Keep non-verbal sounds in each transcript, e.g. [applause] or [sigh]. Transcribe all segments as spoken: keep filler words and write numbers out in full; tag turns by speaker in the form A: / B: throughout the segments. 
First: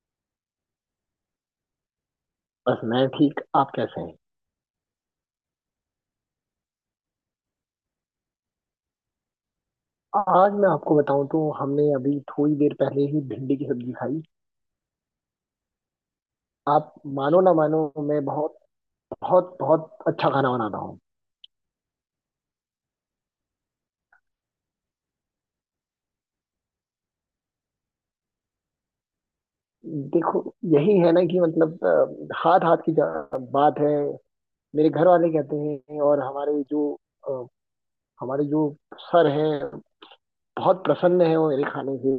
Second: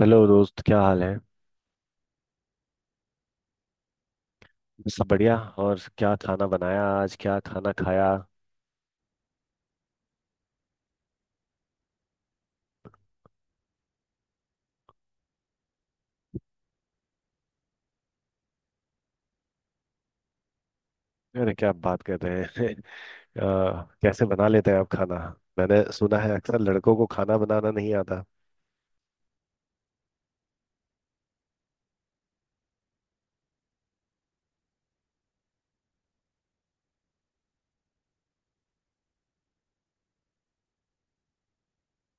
A: Hello दोस्त, क्या हाल है।
B: बस मैं ठीक। आप कैसे हैं?
A: सब बढ़िया। और क्या खाना बनाया, आज क्या खाना खाया।
B: आज मैं आपको बताऊं तो हमने अभी थोड़ी देर पहले ही भिंडी की सब्जी खाई। आप मानो ना मानो, मैं बहुत बहुत बहुत अच्छा खाना बनाता हूँ।
A: अरे क्या बात कर रहे हैं। [laughs] अ, कैसे बना लेते हैं आप खाना। मैंने सुना है अक्सर लड़कों को खाना बनाना नहीं आता।
B: देखो, यही है ना कि मतलब अ, हाथ हाथ की जा- बात है। मेरे घर वाले कहते हैं। और हमारे जो अ, हमारे जो सर हैं, बहुत प्रसन्न है वो मेरे खाने से।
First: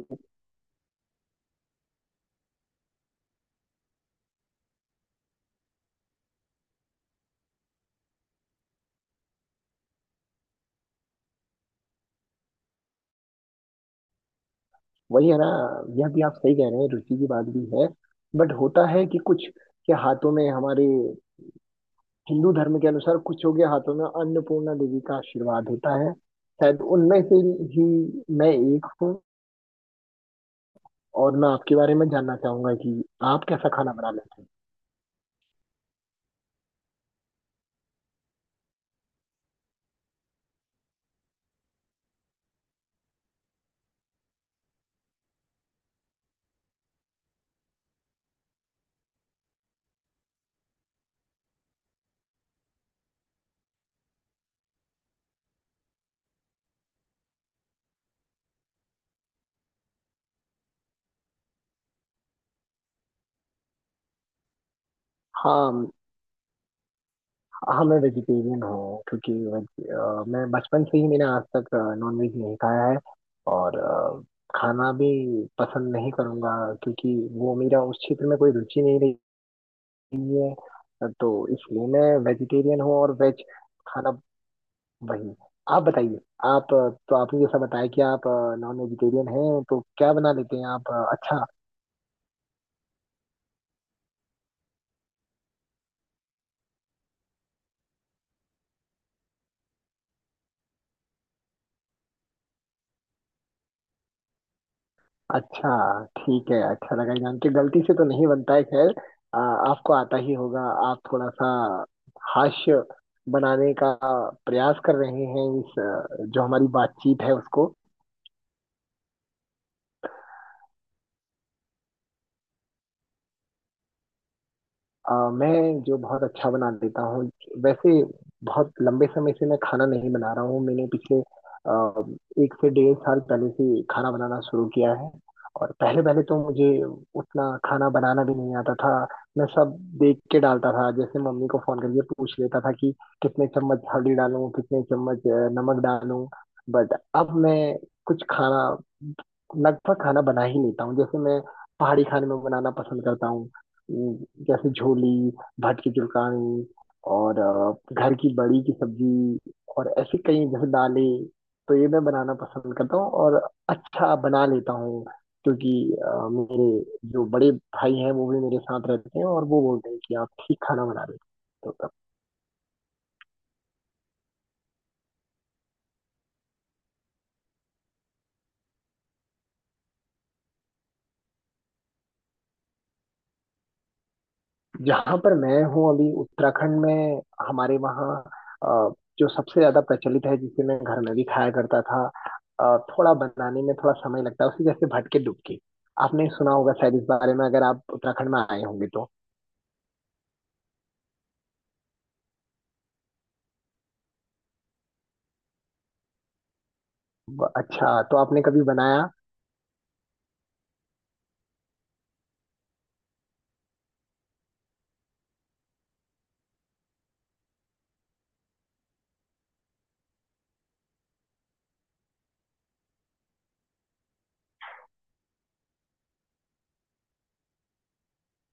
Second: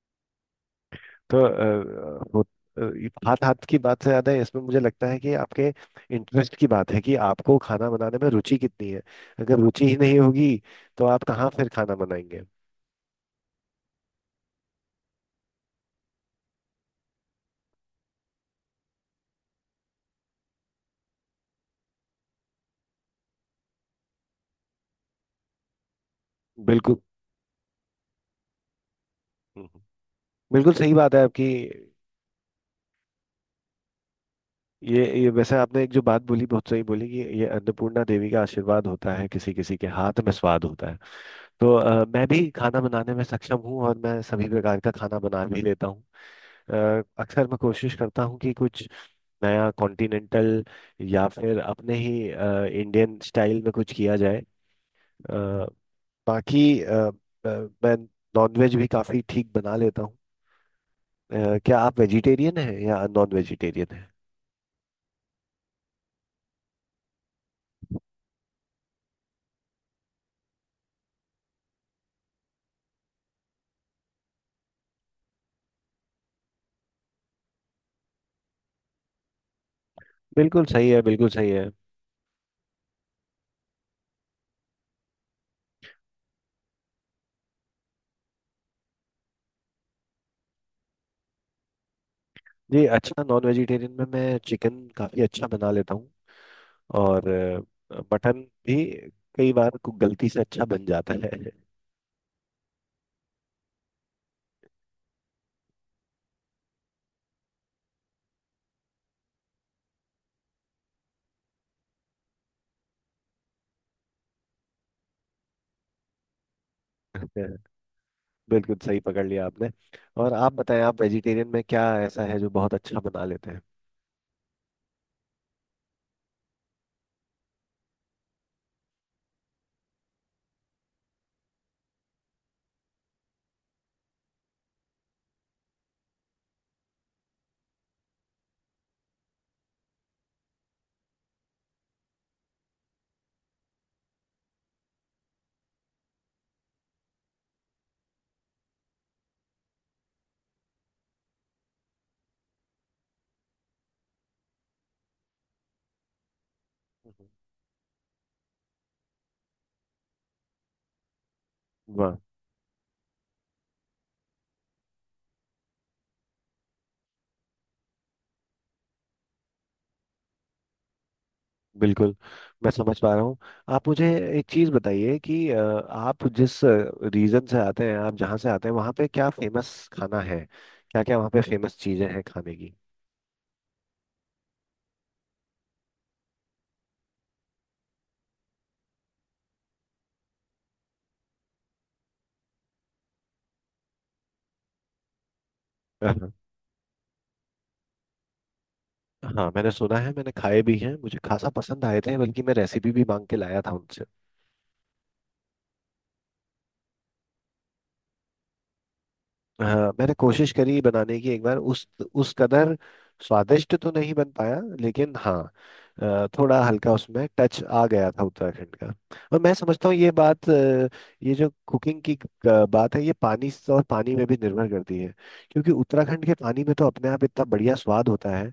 A: तो अ, वो अ, हाथ हाथ की बात से ज्यादा इसमें मुझे लगता है कि आपके इंटरेस्ट की बात है कि आपको खाना बनाने में रुचि कितनी है। अगर रुचि ही नहीं होगी तो आप कहाँ फिर खाना बनाएंगे।
B: वही है ना, यह भी आप सही कह रहे हैं, रुचि की बात भी है। बट होता है कि कुछ के हाथों में, हमारे हिंदू धर्म के अनुसार, कुछ योग्य हाथों में अन्नपूर्णा देवी का आशीर्वाद होता है। शायद
A: बिल्कुल।
B: उनमें से ही मैं एक हूँ।
A: बिल्कुल सही बात है
B: और
A: आपकी।
B: मैं आपके बारे में जानना चाहूंगा कि आप कैसा खाना बना लेते हैं।
A: ये ये वैसे आपने एक जो बात बोली बहुत सही बोली कि ये अन्नपूर्णा देवी का आशीर्वाद होता है, किसी किसी के हाथ में स्वाद होता है। तो अ, मैं भी खाना बनाने में सक्षम हूँ और मैं सभी प्रकार का खाना बना भी लेता हूँ। अ, अक्सर मैं कोशिश करता हूँ कि कुछ नया कॉन्टिनेंटल या फिर अपने ही अ, इंडियन स्टाइल में कुछ किया जाए। अ, बाकी अ, अ, मैं नॉनवेज भी काफ़ी ठीक बना लेता हूँ। अ, क्या आप वेजिटेरियन हैं या नॉन वेजिटेरियन हैं।
B: हाँ, हाँ मैं वेजिटेरियन हूँ क्योंकि वेज- अ, मैं बचपन से ही मैंने आज तक नॉनवेज नहीं खाया है। और अ, खाना भी पसंद नहीं करूँगा, क्योंकि वो मेरा उस क्षेत्र में कोई रुचि नहीं रही
A: बिल्कुल सही है,
B: है।
A: बिल्कुल
B: तो
A: सही है।
B: इसलिए मैं वेजिटेरियन हूँ और वेज खाना वही। आप बताइए, आप तो आपने जैसा बताया कि आप नॉन वेजिटेरियन हैं, तो क्या बना लेते हैं आप अच्छा?
A: जी अच्छा, नॉन वेजिटेरियन में मैं चिकन काफ़ी अच्छा बना लेता हूँ। और अ, मटन भी कई बार कु- गलती से अच्छा बन जाता है।
B: अच्छा, ठीक है, अच्छा लगा ये जान के। गलती से तो नहीं बनता है, खैर आ, आपको आता ही होगा। आप थोड़ा सा हास्य बनाने का प्रयास कर रहे हैं इस अ, जो हमारी बातचीत है
A: [laughs]
B: उसको।
A: बिल्कुल सही पकड़ लिया आपने। और आप बताएं, आप वेजिटेरियन में क्या ऐसा है जो बहुत अच्छा बना लेते हैं।
B: अ, मैं जो बहुत अच्छा बना देता हूँ, वैसे बहुत लंबे समय से मैं खाना नहीं बना रहा हूँ। मैंने पिछले अ, एक से डेढ़ साल पहले से खाना बनाना शुरू किया है। और पहले पहले तो मुझे उतना खाना बनाना भी नहीं आता था। मैं सब देख के डालता था, जैसे मम्मी को फोन करके पूछ लेता था कि कितने चम्मच हल्दी डालूं, कितने चम्मच अ, नमक डालूं। बट अब मैं कुछ खाना लगभग खाना बना ही लेता हूँ। जैसे मैं पहाड़ी खाने में बनाना पसंद करता हूँ, उम, जैसे झोली, भट की चुलकानी और अ, घर की बड़ी की सब्जी, और ऐसी कई जैसे दालें। तो ये मैं
A: वाह।
B: बनाना पसंद करता हूँ और अच्छा बना लेता हूँ। क्योंकि अ, मेरे जो बड़े भाई हैं वो भी मेरे साथ रहते हैं और वो बोलते हैं कि आप ठीक खाना बना रहे हो।
A: बिल्कुल, मैं समझ पा रहा हूँ। आप मुझे एक चीज़ बताइए कि अ, आप जिस रीजन से आते हैं, आप जहाँ से आते हैं वहाँ पे क्या फेमस खाना है। क्या क्या वहाँ पे फेमस चीज़ें हैं खाने की।
B: जहां पर मैं हूँ अभी उत्तराखंड में, हमारे वहाँ अ, जो सबसे ज्यादा प्रचलित है, जिसे मैं घर में भी खाया करता था, अ, थोड़ा बनाने में थोड़ा समय लगता है उसी, जैसे भटके डुबकी।
A: [laughs]
B: आपने
A: हाँ।
B: सुना होगा शायद इस बारे में, अगर आप उत्तराखंड में आए होंगे तो।
A: हाँ, मैंने सुना है, मैंने खाए भी हैं। मुझे खासा पसंद आए थे, बल्कि मैं रेसिपी भी मांग के लाया था।
B: ब- अच्छा, तो आपने कभी बनाया?
A: हाँ, मैंने कोशिश करी बनाने की एक बार। उस उस कदर स्वादिष्ट तो नहीं बन पाया, लेकिन हाँ, अ, थोड़ा हल्का उसमें टच आ गया था उत्तराखंड का। और मैं समझता हूँ ये बात अ, ये जो कुकिंग की अ, बात है, ये पानी से और पानी में भी निर्भर करती है। क्योंकि उत्तराखंड के पानी में तो अपने आप इतना बढ़िया स्वाद होता है,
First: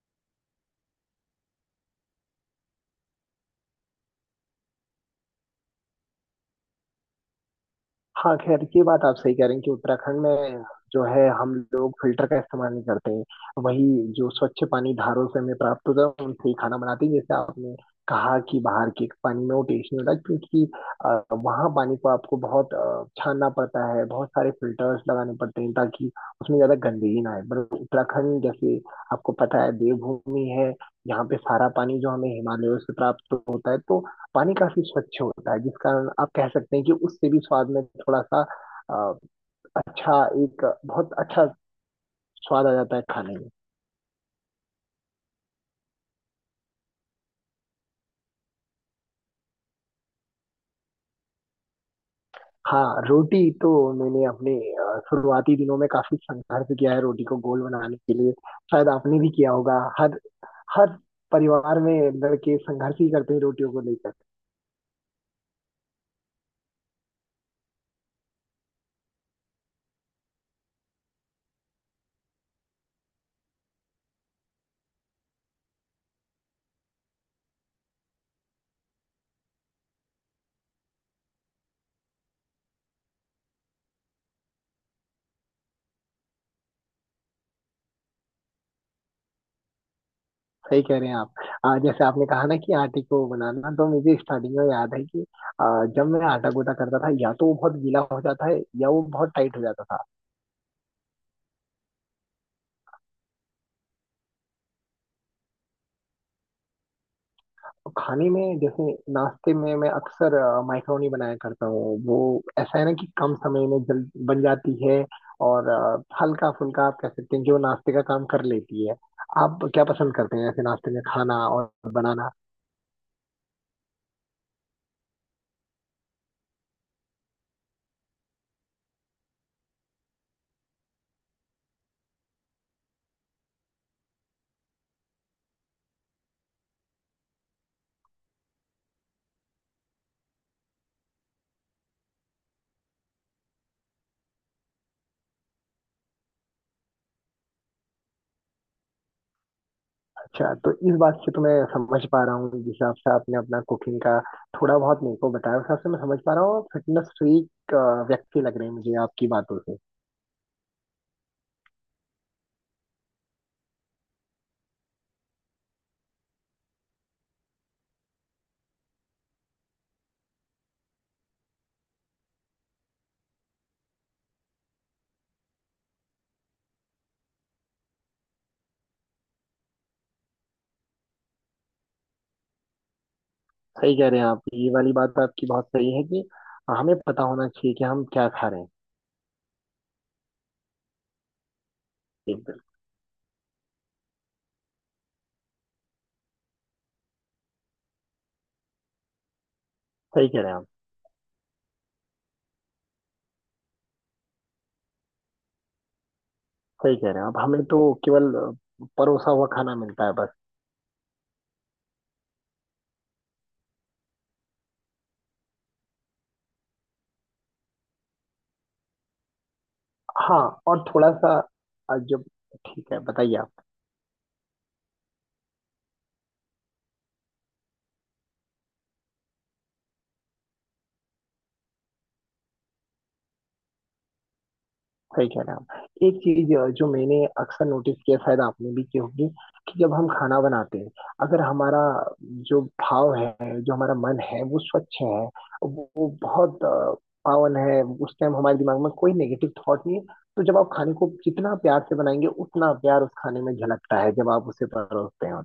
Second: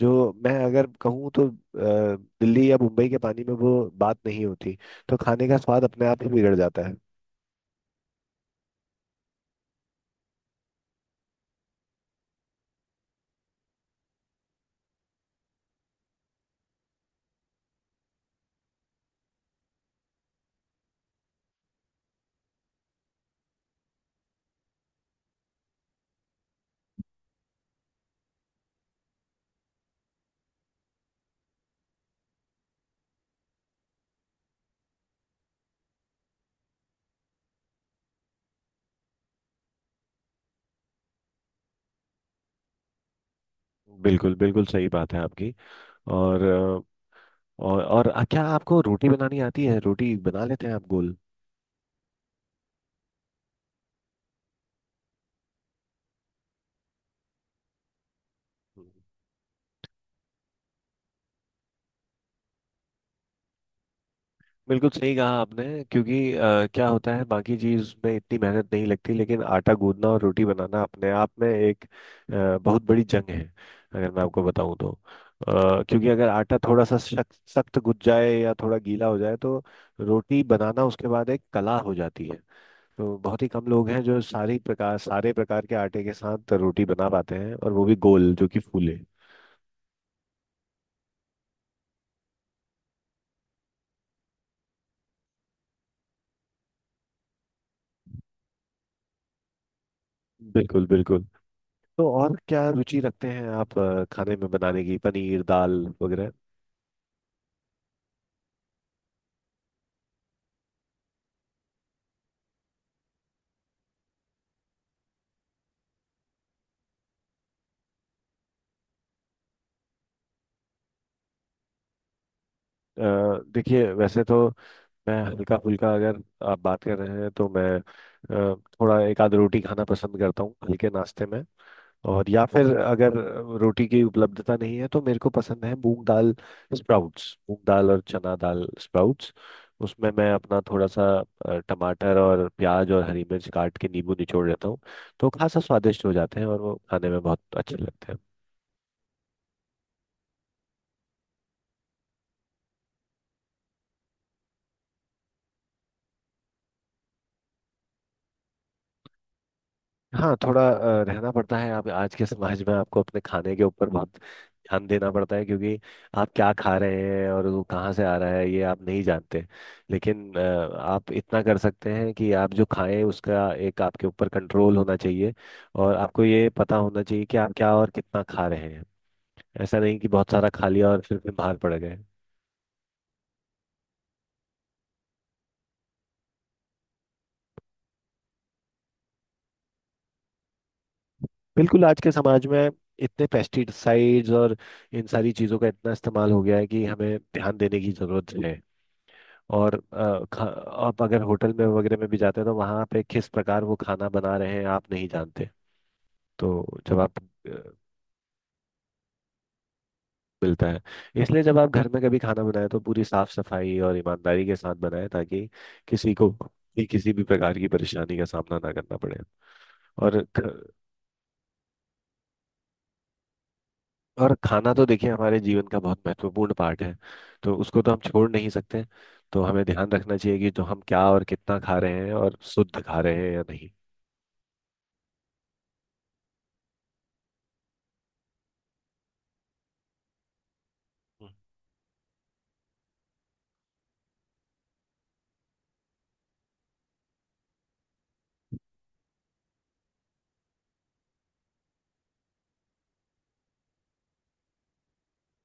A: जो मैं अगर कहूँ तो अ, दिल्ली या मुंबई के पानी में वो बात नहीं होती। तो खाने का स्वाद अपने आप ही बिगड़ जाता है।
B: हाँ, खैर ये बात आप सही कह रहे हैं कि उत्तराखंड में जो है, हम लोग फिल्टर का इस्तेमाल नहीं करते। वही जो स्वच्छ पानी धारों से हमें प्राप्त होता है उनसे ही खाना बनाते हैं। जैसे आपने कहा कि बाहर के पानी में वो टेस्ट नहीं होता, क्योंकि अ, वहाँ पानी को आपको बहुत अ, छानना पड़ता है, बहुत सारे फिल्टर्स लगाने पड़ते हैं ताकि उसमें ज्यादा गंदगी ना आए। पर उत्तराखंड, जैसे आपको पता है, देवभूमि है। यहाँ पे सारा पानी जो हमें हिमालयों से प्राप्त होता है, तो पानी काफी स्वच्छ होता है, जिस कारण आप कह सकते हैं कि उससे भी स्वाद में थोड़ा सा अ, अच्छा, एक बहुत अच्छा स्वाद आ जाता है खाने में।
A: बिल्कुल, बिल्कुल सही बात है आपकी। और और और आ, क्या आपको रोटी बनानी आती है, रोटी बना लेते हैं आप गोल।
B: हाँ रोटी तो, मैंने अपने अ, शुरुआती दिनों में काफी संघर्ष किया है रोटी को गोल बनाने के लिए। शायद आपने भी किया होगा, हर हर परिवार में लड़के संघर्ष ही करते हैं रोटियों को लेकर।
A: बिल्कुल सही कहा आपने। क्योंकि अ, क्या होता है, बाकी चीज में इतनी मेहनत नहीं लगती, लेकिन आटा गूंदना और रोटी बनाना अपने आप में एक अ, बहुत बड़ी जंग है, अगर मैं आपको बताऊं तो। अ, क्योंकि अगर आटा थोड़ा सा सख्त सख्त गुज जाए या थोड़ा गीला हो जाए तो रोटी बनाना उसके बाद एक कला हो जाती है। तो बहुत ही कम लोग हैं जो सारी प्रकार सारे प्रकार के आटे के साथ रोटी बना पाते हैं, और वो भी गोल जो कि फूले।
B: सही कह रहे हैं आप। अ, जैसे आपने कहा ना कि आटे को बनाना, तो मुझे स्टार्टिंग में याद है कि अ, जब मैं आटा गोटा करता था, या तो वो बहुत गीला हो जाता है या वो बहुत टाइट हो जाता था।
A: बिल्कुल, बिल्कुल। तो और क्या रुचि रखते हैं आप अ, खाने में बनाने की, पनीर दाल वगैरह।
B: तो खाने में, जैसे नाश्ते में मैं अक्सर अ, माइक्रोनी बनाया करता हूँ। वो ऐसा है ना कि कम समय में जल्द बन जाती है, और अ, हल्का फुल्का आप कह सकते हैं, जो नाश्ते का काम कर लेती है। आप क्या पसंद करते हैं ऐसे नाश्ते में खाना और बनाना?
A: अ, देखिए, वैसे तो मैं हल्का फुल्का, अगर आप बात कर रहे हैं तो मैं अ, थोड़ा एक आध रोटी खाना पसंद करता हूँ हल्के नाश्ते में। और या फिर अगर रोटी की उपलब्धता नहीं है तो मेरे को पसंद है मूंग दाल स्प्राउट्स, मूंग दाल और चना दाल स्प्राउट्स। उसमें मैं अपना थोड़ा सा अ, टमाटर और प्याज और हरी मिर्च काट के नींबू निचोड़ लेता हूँ। तो खासा स्वादिष्ट हो जाते हैं और वो खाने में बहुत अच्छे लगते हैं।
B: अच्छा, तो इस बात से तो मैं समझ पा रहा हूँ, जिस हिसाब से आपने अपना कुकिंग का थोड़ा बहुत मेरे को बताया, उस हिसाब से मैं समझ पा रहा हूँ फिटनेस फ्रीक व्यक्ति लग रहे हैं मुझे आपकी बातों से।
A: हाँ, थोड़ा अ, रहना पड़ता है। आप आज के समाज में आपको अपने खाने के ऊपर बहुत ध्यान देना पड़ता है। क्योंकि आप क्या खा रहे हैं और वो कहाँ से आ रहा है, ये आप नहीं जानते। लेकिन अ, आप इतना कर सकते हैं कि आप जो खाएं उसका एक आपके ऊपर कंट्रोल होना चाहिए। और आपको ये पता होना चाहिए कि आप क्या और कितना खा रहे हैं। ऐसा नहीं कि बहुत सारा खा लिया और फिर बीमार पड़ गए।
B: सही कह रहे हैं आप, ये वाली बात तो आपकी बहुत सही है कि हमें पता होना चाहिए कि हम क्या खा रहे
A: बिल्कुल। आज के समाज
B: हैं।
A: में इतने पेस्टिसाइड्स और इन सारी चीज़ों का इतना इस्तेमाल हो गया है कि हमें ध्यान देने की जरूरत है। और अ,
B: सही कह
A: खा,
B: रहे हैं आप।
A: आप अगर होटल में वगैरह में भी जाते हैं तो वहाँ पे किस प्रकार वो खाना बना रहे हैं आप नहीं जानते। तो
B: सही
A: जब
B: कह
A: आप
B: रहे हैं आप,
A: अ,
B: हमें तो केवल अ, परोसा हुआ खाना मिलता है बस।
A: मिलता है। इसलिए जब आप घर में कभी खाना बनाए तो पूरी साफ सफाई और ईमानदारी के साथ बनाए ताकि किसी को भी किसी भी प्रकार की परेशानी का सामना ना करना पड़े। और ख,
B: हाँ, और थोड़ा सा अ, जब, ठीक है बताइए आप।
A: और खाना तो देखिए हमारे जीवन का बहुत महत्वपूर्ण पार्ट है, तो उसको तो हम छोड़ नहीं सकते। तो हमें ध्यान रखना चाहिए कि जो हम क्या और कितना खा रहे हैं और शुद्ध खा रहे हैं या नहीं।
B: सही कह रहे हैं आप। एक चीज अ, जो मैंने अक्सर नोटिस किया, शायद आपने भी की होगी, कि जब हम खाना बनाते हैं, अगर हमारा जो भाव है, जो हमारा मन है, वो स्वच्छ है, वो, वो बहुत अ, पावन है, उस टाइम हमारे दिमाग में कोई नेगेटिव थॉट नहीं है, तो जब आप खाने को जितना प्यार से बनाएंगे, उतना प्यार उस खाने में झलकता है जब आप उसे परोसते हैं।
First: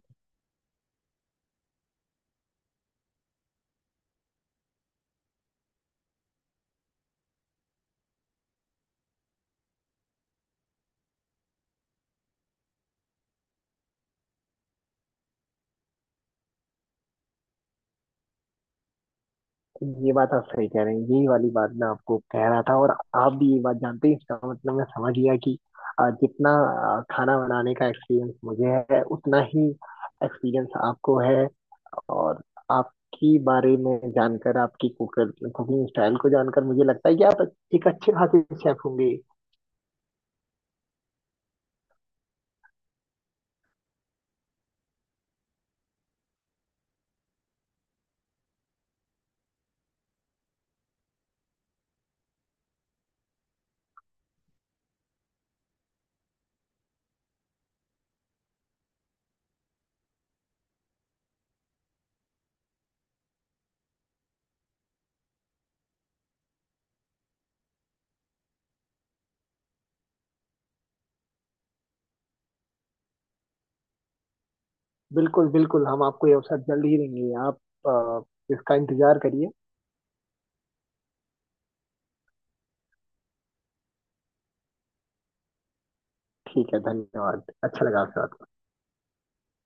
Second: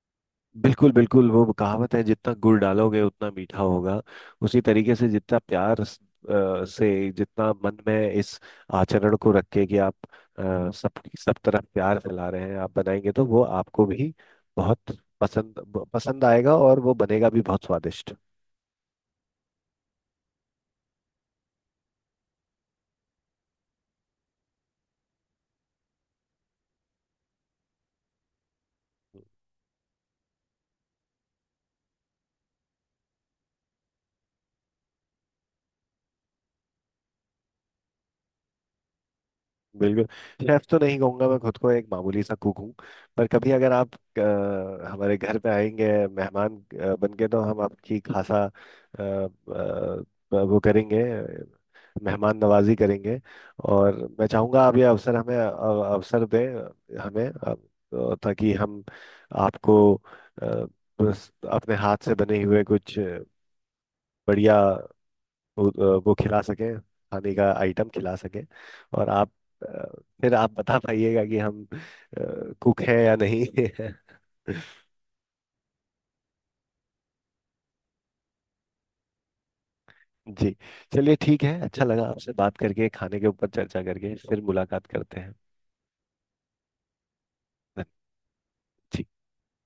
A: बिल्कुल, बिल्कुल। वो कहावत है, जितना गुड़ डालोगे उतना मीठा होगा। उसी तरीके से जितना प्यार स- अ, से, जितना मन में इस आचरण को रख के कि आप अ, सब सब तरफ प्यार फैला रहे हैं, आप बनाएंगे तो वो आपको भी बहुत पसंद पसंद आएगा और वो बनेगा भी बहुत स्वादिष्ट।
B: ये बात आप सही कह रहे हैं, यही वाली बात मैं आपको कह रहा था। और आप भी ये बात जानते हैं, इसका मतलब मैं समझ गया कि अ, जितना अ, खाना बनाने का एक्सपीरियंस मुझे है, उतना ही एक्सपीरियंस आपको है। और आपकी बारे में जानकर, आपकी कुकर कुकिंग स्टाइल को जानकर, मुझे लगता है कि आप एक अच्छे खासे शेफ होंगे।
A: बिल्कुल। शेफ तो नहीं कहूंगा, मैं खुद को एक मामूली सा कुक हूँ। पर कभी अगर आप अ, हमारे घर पे आएंगे मेहमान अ, बन के तो हम आपकी खासा अ, अ, वो करेंगे, मेहमान नवाजी करेंगे। और मैं चाहूंगा आप ये अवसर हमें अ, अवसर दें हमें, अ, ताकि हम आपको अ, बस अपने हाथ से बने हुए कुछ बढ़िया वो वो खिला सकें, खाने का आइटम खिला सकें। और आप अ, फिर आप बता पाइएगा कि हम कुक हैं या नहीं। [laughs]
B: बिल्कुल बिल्कुल, हम आपको ये अवसर जल्द ही देंगे। आप अ, इसका इंतजार करिए।
A: जी, चलिए ठीक है। अच्छा लगा आपसे बात करके, खाने के ऊपर चर्चा करके। फिर मुलाकात करते
B: ठीक है, धन्यवाद,
A: हैं।
B: अच्छा लगा आपसे बात।